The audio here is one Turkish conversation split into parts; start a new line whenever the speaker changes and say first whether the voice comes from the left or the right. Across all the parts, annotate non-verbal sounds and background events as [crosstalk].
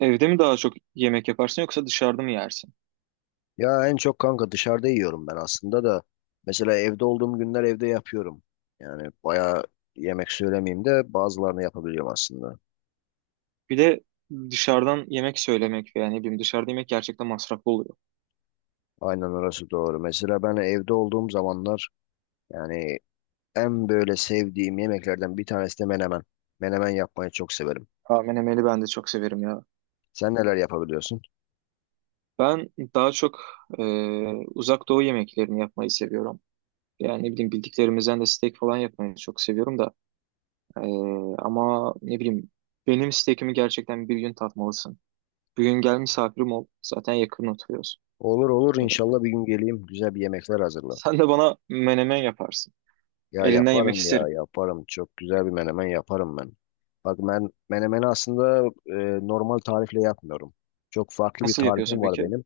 right: Evde mi daha çok yemek yaparsın yoksa dışarıda mı yersin?
left: Ya en çok kanka dışarıda yiyorum ben aslında da. Mesela evde olduğum günler evde yapıyorum. Yani bayağı yemek söylemeyeyim de bazılarını yapabiliyorum aslında.
right: Bir de dışarıdan yemek söylemek veya ne bileyim dışarıda yemek gerçekten masraflı oluyor.
left: Aynen orası doğru. Mesela ben evde olduğum zamanlar yani en böyle sevdiğim yemeklerden bir tanesi de menemen. Menemen yapmayı çok severim.
right: Ha, menemeni ben de çok severim ya.
left: Sen neler yapabiliyorsun?
right: Ben daha çok e, uzak doğu yemeklerini yapmayı seviyorum. Yani ne bileyim bildiklerimizden de steak falan yapmayı çok seviyorum da. E, ama ne bileyim benim steakimi gerçekten bir gün tatmalısın. Bir gün gel misafirim ol. Zaten yakın oturuyoruz.
left: Olur olur inşallah bir gün geleyim güzel bir yemekler hazırla.
right: Sen de bana menemen yaparsın.
left: Ya
right: Elinden yemek
left: yaparım ya
right: isterim.
left: yaparım. Çok güzel bir menemen yaparım ben. Bak ben menemeni aslında normal tarifle yapmıyorum. Çok farklı bir
right: Nasıl yapıyorsun
left: tarifim var
right: peki?
left: benim.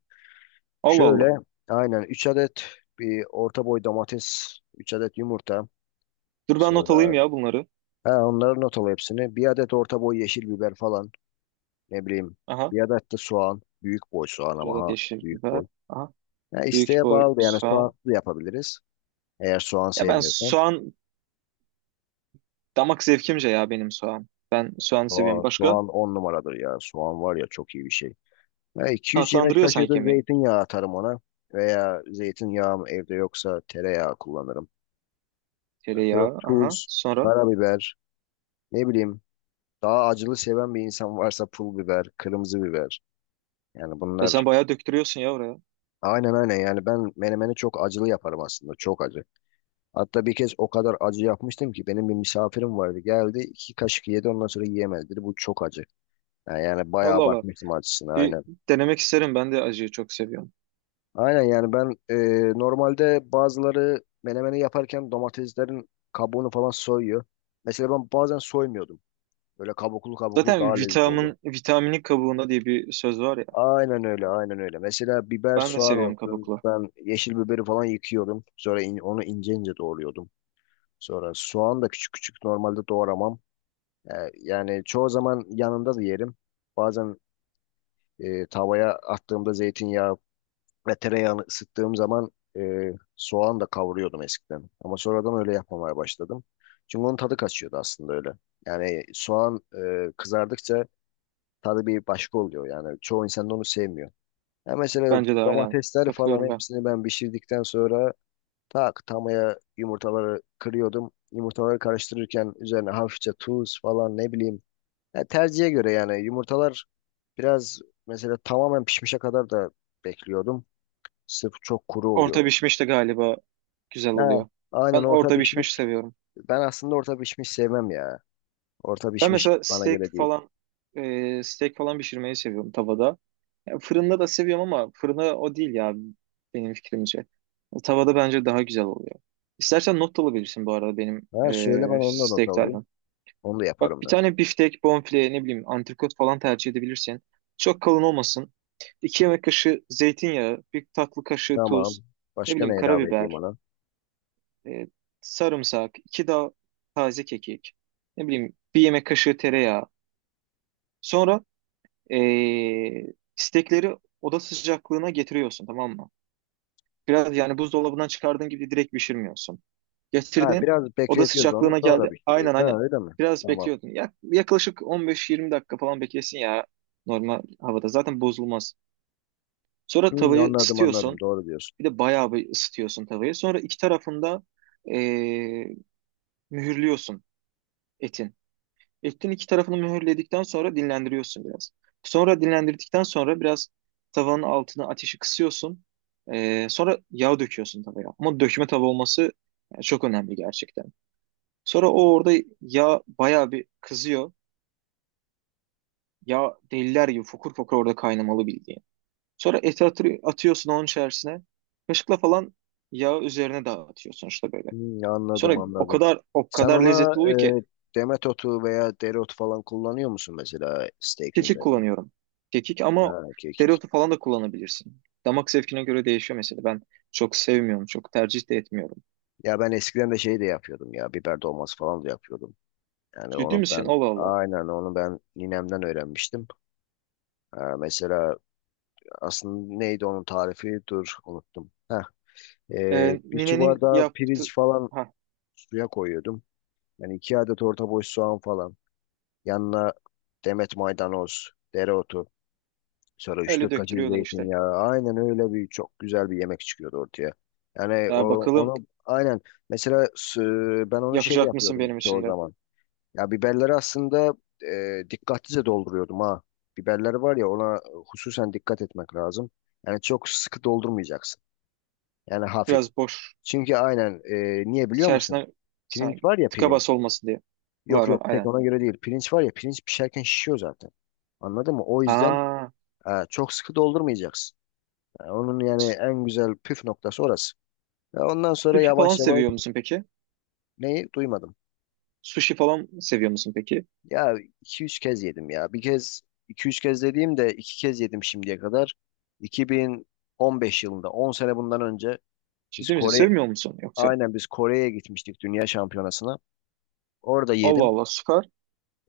right: Allah Allah.
left: Şöyle aynen 3 adet bir orta boy domates, 3 adet yumurta.
right: Dur ben not alayım
left: Sonra
right: ya bunları.
left: ha, onları not al hepsini. Bir adet orta boy yeşil biber falan. Ne bileyim.
right: Aha.
left: Bir adet de soğan. Büyük boy soğan
right: Bir
left: ama
right: adet
left: ha.
right: yeşil
left: Büyük
right: biber.
left: boy.
right: Aha.
left: Ya
right: Büyük
left: isteğe
right: boy
left: bağlı yani soğan
right: soğan.
left: da yapabiliriz. Eğer soğan
right: Ya ben
left: sevmiyorsan.
right: soğan damak zevkimce ya benim soğan. Ben soğan seviyorum.
left: Soğan,
right: Başka?
left: soğan on numaradır ya. Soğan var ya çok iyi bir şey. Ya 200 yemek
right: Tatlandırıyor
left: kaşığı
right: sanki
left: da
right: yemeği.
left: zeytinyağı atarım ona. Veya zeytinyağım evde yoksa tereyağı kullanırım. Yani sonra
right: Tereyağı. Aha.
left: tuz,
right: Sonra.
left: karabiber, ne bileyim daha acılı seven bir insan varsa pul biber, kırmızı biber. Yani
right: E
left: bunlar
right: sen bayağı döktürüyorsun ya oraya.
left: aynen aynen yani ben menemeni çok acılı yaparım aslında çok acı. Hatta bir kez o kadar acı yapmıştım ki benim bir misafirim vardı geldi iki kaşık yedi ondan sonra yiyemedi dedi bu çok acı. Yani
right: Allah
left: bayağı
right: Allah.
left: bakmıştım acısına
right: Bir
left: aynen.
right: denemek isterim. Ben de acıyı çok seviyorum.
left: Aynen yani ben normalde bazıları menemeni yaparken domateslerin kabuğunu falan soyuyor. Mesela ben bazen soymuyordum. Böyle kabuklu kabuklu
right: Zaten
left: daha lezzetli oluyor.
right: vitamini kabuğunda diye bir söz var ya.
left: Aynen öyle, aynen öyle. Mesela biber,
right: Ben de
left: soğan
right: seviyorum
left: olsun.
right: kabuklu.
left: Ben yeşil biberi falan yıkıyorum. Sonra onu ince ince doğruyordum. Sonra soğan da küçük küçük normalde doğramam. E, Yani çoğu zaman yanında da yerim. Bazen tavaya attığımda zeytinyağı ve tereyağını ısıttığım zaman soğan da kavuruyordum eskiden. Ama sonradan öyle yapmamaya başladım. Çünkü onun tadı kaçıyordu aslında öyle. Yani soğan kızardıkça tadı bir başka oluyor. Yani çoğu insan da onu sevmiyor. Ya mesela
right: Bence de aynen.
left: domatesleri falan
right: Katılıyorum ben.
left: hepsini ben pişirdikten sonra tak tamaya yumurtaları kırıyordum. Yumurtaları karıştırırken üzerine hafifçe tuz falan ne bileyim. Ya tercihe göre yani yumurtalar biraz mesela tamamen pişmişe kadar da bekliyordum. Sırf çok kuru
right: Orta
left: oluyordu.
right: pişmiş de galiba güzel
left: Ha,
right: oluyor.
left: aynen
right: Ben
left: orta
right: orta pişmiş
left: pişmiş.
right: seviyorum.
left: Ben aslında orta pişmiş sevmem ya. Orta
right: Ben
left: pişmiş
right: mesela
left: bana
right: steak
left: göre değil.
right: falan e, steak falan pişirmeyi seviyorum tavada. Ya fırında da seviyorum ama fırında o değil ya benim fikrimce. Tavada bence daha güzel oluyor. İstersen not da alabilirsin bu arada benim
left: Ha, söyle ben onu da not
right: steak
left: alayım.
right: tarifim.
left: Onu da
right: Bak
left: yaparım
right: bir
left: ben.
right: tane biftek, bonfile, ne bileyim antrikot falan tercih edebilirsin. Çok kalın olmasın. 2 yemek kaşığı zeytinyağı, bir tatlı kaşığı
left: Tamam.
right: tuz, ne
left: Başka
right: bileyim
left: ne ilave edeyim
right: karabiber,
left: ona?
right: e, sarımsak, 2 dal taze kekik, ne bileyim bir yemek kaşığı tereyağı. Sonra e, istekleri oda sıcaklığına getiriyorsun, tamam mı? Biraz yani buzdolabından çıkardığın gibi direkt pişirmiyorsun.
left: Ha,
right: Getirdin,
left: biraz
right: oda
left: bekletiyoruz onu
right: sıcaklığına
left: sonra
right: geldi. Aynen,
left: pişiriyoruz.
right: aynen.
left: Ha, öyle mi?
right: Biraz
left: Tamam.
right: bekliyordun. Yaklaşık 15-20 dakika falan beklesin ya, normal havada. Zaten bozulmaz. Sonra
left: Hmm,
right: tavayı
left: anladım anladım.
right: ısıtıyorsun.
left: Doğru diyorsun.
right: Bir de bayağı bir ısıtıyorsun tavayı. Sonra iki tarafında e, mühürlüyorsun etin. Etin iki tarafını mühürledikten sonra dinlendiriyorsun biraz. Sonra dinlendirdikten sonra biraz tavanın altına ateşi kısıyorsun. Sonra yağ döküyorsun tavaya. Ama dökme tava olması yani çok önemli gerçekten. Sonra o orada yağ bayağı bir kızıyor. Yağ deliler gibi fokur fokur orada kaynamalı bildiğin. Sonra eti atıyorsun onun içerisine. Kaşıkla falan yağı üzerine dağıtıyorsun işte böyle.
left: Hmm,
right: Sonra
left: anladım
right: o
left: anladım.
right: kadar o
left: Sen
right: kadar
left: ona
right: lezzetli oluyor ki.
left: e, demet otu veya dereotu falan kullanıyor musun mesela steak'in
right: Kekik
left: üzerine?
right: kullanıyorum. Kekik, ama
left: Ha, kekik.
right: dereotu falan da kullanabilirsin. Damak zevkine göre değişiyor mesela. Ben çok sevmiyorum, çok tercih de etmiyorum.
left: Ya ben eskiden de şey de yapıyordum ya. Biber dolması falan da yapıyordum. Yani
right: Ciddi
left: onu
right: misin?
left: ben
right: Allah Allah.
left: aynen onu ben ninemden öğrenmiştim. Ha, mesela aslında neydi onun tarifi? Dur unuttum. Heh,
right: Ee,
left: bir su
right: ninenin
left: bardağı
right: yaptı...
left: pirinç falan
right: Ha,
left: suya koyuyordum. Yani iki adet orta boy soğan falan. Yanına demet maydanoz, dereotu. Sonra
right: öyle
left: 3-4 kaşık
right: döktürüyordun işte.
left: zeytinyağı. Aynen öyle bir çok güzel bir yemek çıkıyordu ortaya. Yani o,
right: Ya bakalım
left: onu aynen mesela ben onu şey
right: yapacak mısın
left: yapıyordum
right: benim
left: çoğu
right: için de?
left: zaman. Ya biberleri aslında dikkatlice dolduruyordum ha. Biberleri var ya ona hususen dikkat etmek lazım. Yani çok sıkı doldurmayacaksın. Yani hafif.
right: Biraz boş.
left: Çünkü aynen niye biliyor musun?
right: İçerisine sen
left: Pirinç var ya
right: tıka
left: pirinç.
right: bas olmasın diye.
left: Yok
right: Var var
left: yok tek
right: aynen.
left: ona göre değil. Pirinç var ya pirinç pişerken şişiyor zaten. Anladın mı? O yüzden
right: Aa,
left: çok sıkı doldurmayacaksın. Yani onun yani en güzel püf noktası orası. Ve ondan sonra
right: sushi falan
left: yavaş yavaş
right: seviyor musun peki?
left: neyi duymadım.
right: Sushi falan seviyor musun peki?
left: Ya iki üç kez yedim ya. Bir kez iki üç kez dediğim de 2 kez yedim şimdiye kadar. 2015 yılında 10 sene bundan önce biz
right: Ciddi misin?
left: Kore
right: Sevmiyor musun yoksa?
left: aynen biz Kore'ye gitmiştik dünya şampiyonasına. Orada
right: Allah
left: yedim.
right: Allah, süper.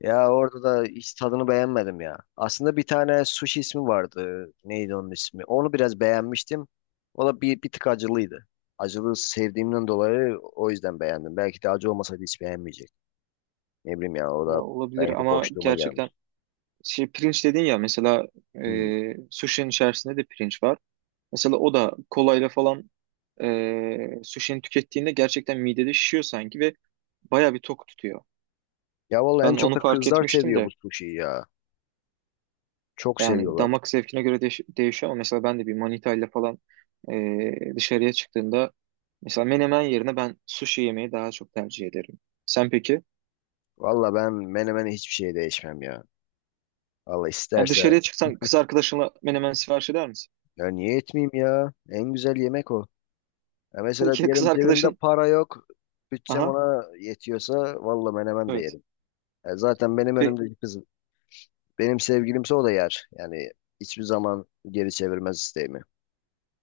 left: Ya orada da hiç tadını beğenmedim ya. Aslında bir tane sushi ismi vardı. Neydi onun ismi? Onu biraz beğenmiştim. O da bir tık acılıydı. Acılı sevdiğimden dolayı o yüzden beğendim. Belki de acı olmasaydı hiç beğenmeyecek. Ne bileyim ya o
right: Ya
left: da
right: olabilir
left: belki de
right: ama
left: boşluğuma
right: gerçekten.
left: gelmiş.
right: Şey, pirinç dedin ya, mesela
left: Hmm.
right: sushi'nin içerisinde de pirinç var. Mesela o da kolayla falan sushi'ni tükettiğinde gerçekten midede şişiyor sanki ve baya bir tok tutuyor.
left: Ya vallahi en
right: Ben
left: çok
right: onu
left: da
right: fark
left: kızlar
right: etmiştim
left: seviyor bu
right: de,
left: suşiyi ya. Çok
right: yani
left: seviyorlar.
right: damak zevkine göre değişiyor, ama mesela ben de bir manita ile falan dışarıya çıktığımda mesela menemen yerine ben sushi yemeyi daha çok tercih ederim. Sen peki?
left: Vallahi ben menemene hiçbir şeye değişmem ya. Allah
right: Yani
left: isterse
right: dışarıya çıksan kız arkadaşınla menemen sipariş eder misin?
left: ya niye etmeyeyim ya? En güzel yemek o. Ya
right: [laughs]
left: mesela
right: Peki ya kız
left: diyelim cebimde
right: arkadaşın?
left: para yok. Bütçem
right: Aha,
left: ona yetiyorsa vallahi menemen de
right: evet.
left: yerim. Ya zaten benim
right: Pe-
left: önümdeki kız benim sevgilimse o da yer. Yani hiçbir zaman geri çevirmez isteğimi.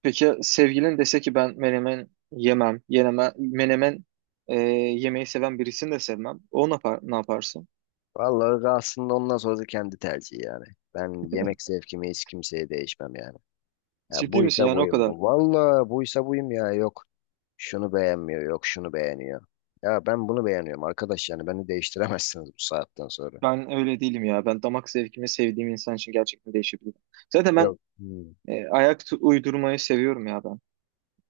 right: Peki sevgilin dese ki ben menemen yemem, menemen e, yemeği seven birisini de sevmem. O ne yapar, ne yaparsın?
left: Vallahi aslında ondan sonrası kendi tercihi yani. Ben yemek zevkimi hiç kimseye değişmem yani. Ya
right: Ciddi misin
left: buysa
right: yani o
left: buyum.
right: kadar?
left: Vallahi buysa buyum ya. Yok şunu beğenmiyor, yok şunu beğeniyor. Ya ben bunu beğeniyorum arkadaş yani beni değiştiremezsiniz bu saatten sonra.
right: Ben öyle değilim ya. Ben damak zevkimi sevdiğim insan için gerçekten değişebilir. Zaten ben
left: Yok. Hmm.
right: ayak uydurmayı seviyorum ya ben.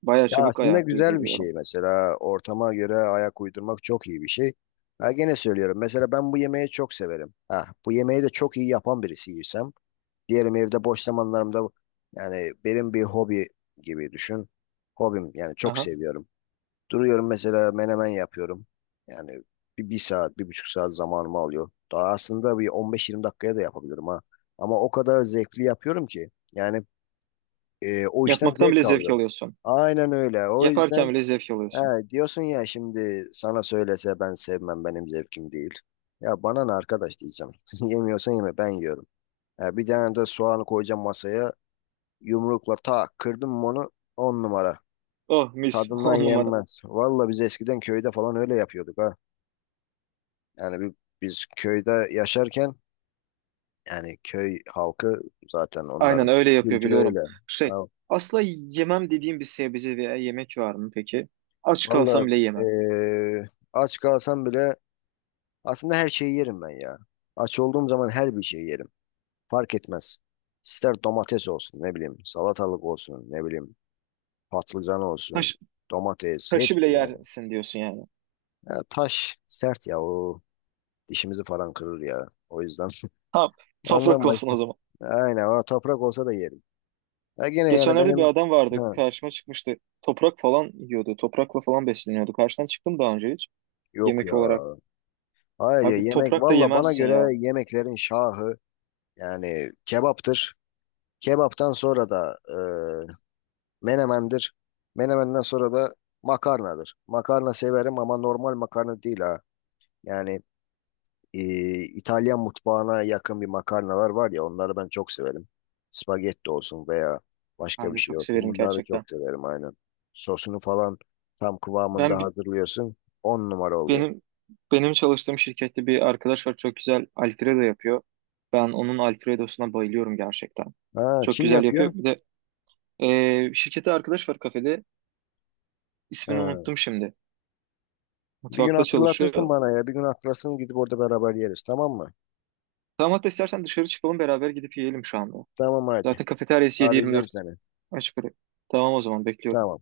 right: Bayağı
left: Ya
right: çabuk
left: aslında
right: ayak
left: güzel bir şey
right: uyduruyorum.
left: mesela ortama göre ayak uydurmak çok iyi bir şey. Ha gene söylüyorum mesela ben bu yemeği çok severim. Ha bu yemeği de çok iyi yapan birisiysem diyelim evde boş zamanlarımda yani benim bir hobi gibi düşün. Hobim yani çok
right: Aha.
left: seviyorum. Duruyorum mesela menemen yapıyorum. Yani bir saat, bir buçuk saat zamanımı alıyor. Daha aslında bir 15-20 dakikaya da yapabilirim ha. Ama o kadar zevkli yapıyorum ki. Yani o işten
right: Yapmaktan bile
left: zevk
right: zevk
left: alıyorum.
right: alıyorsun.
left: Aynen öyle. O
right: Yaparken
left: yüzden
right: bile zevk
left: he,
right: alıyorsun.
left: diyorsun ya şimdi sana söylese ben sevmem benim zevkim değil. Ya bana ne arkadaş diyeceğim. [laughs] Yemiyorsan yeme ben yiyorum. Ya bir tane de soğanı koyacağım masaya. Yumrukla tak kırdım mı onu on numara.
right: Oh, mis. [laughs]
left: Tadından
right: On numara.
left: yenmez. Valla biz eskiden köyde falan öyle yapıyorduk ha. Yani biz köyde yaşarken yani köy halkı zaten
right: Aynen
left: onların
right: öyle yapıyor,
left: kültürü öyle.
right: biliyorum. Şey,
left: Ha.
right: asla yemem dediğim bir sebze veya yemek var mı peki? Aç kalsam
left: Vallahi
right: bile yemem.
left: aç kalsam bile aslında her şeyi yerim ben ya. Aç olduğum zaman her bir şeyi yerim. Fark etmez. İster domates olsun ne bileyim salatalık olsun ne bileyim patlıcan olsun
right: Taş,
left: domates
right: taşı
left: hepsi
right: bile
left: yani.
right: yersin diyorsun yani.
left: Ya taş sert ya o dişimizi falan kırır ya. O yüzden
right: Ha,
left: [laughs]
right: toprak
left: anlanmayız.
right: olsun o zaman.
left: Aynen o toprak olsa da yerim. Ya gene yani
right: Geçenlerde bir
left: benim
right: adam vardı,
left: ha.
right: karşıma çıkmıştı. Toprak falan yiyordu. Toprakla falan besleniyordu. Karşıdan çıktım daha önce hiç.
left: Yok
right: Yemek
left: ya.
right: olarak.
left: Hayır ya
right: Abi
left: yemek
right: toprak da
left: valla bana
right: yemezsin ya.
left: göre yemeklerin şahı yani kebaptır. Kebaptan sonra da menemendir. Menemenden sonra da makarnadır. Makarna severim ama normal makarna değil ha. Yani e, İtalyan mutfağına yakın bir makarnalar var ya onları ben çok severim. Spagetti olsun veya
right: Ben
left: başka
right: de
left: bir şey
right: çok
left: olsun
right: severim
left: bunları
right: gerçekten.
left: çok severim aynen. Sosunu falan tam kıvamında
right: Ben
left: hazırlıyorsun. On numara oluyor.
right: Benim benim çalıştığım şirkette bir arkadaş var, çok güzel Alfredo yapıyor. Ben onun Alfredo'suna bayılıyorum gerçekten.
left: Ha,
right: Çok
left: kim
right: güzel yapıyor.
left: yapıyor?
right: Bir de şirkette arkadaş var, kafede. İsmini
left: Ha.
right: unuttum şimdi.
left: Bir gün
right: Mutfakta
left: hatırlatırsın
right: çalışıyor.
left: bana ya. Bir gün hatırlasın gidip orada beraber yeriz tamam mı?
right: Tamam, hatta istersen dışarı çıkalım beraber, gidip yiyelim şu anda.
left: Tamam hadi.
right: Zaten kafeteryası
left: Arayacağım
right: 7-24
left: seni.
right: açık. Oraya. Tamam, o zaman bekliyorum.
left: Tamam.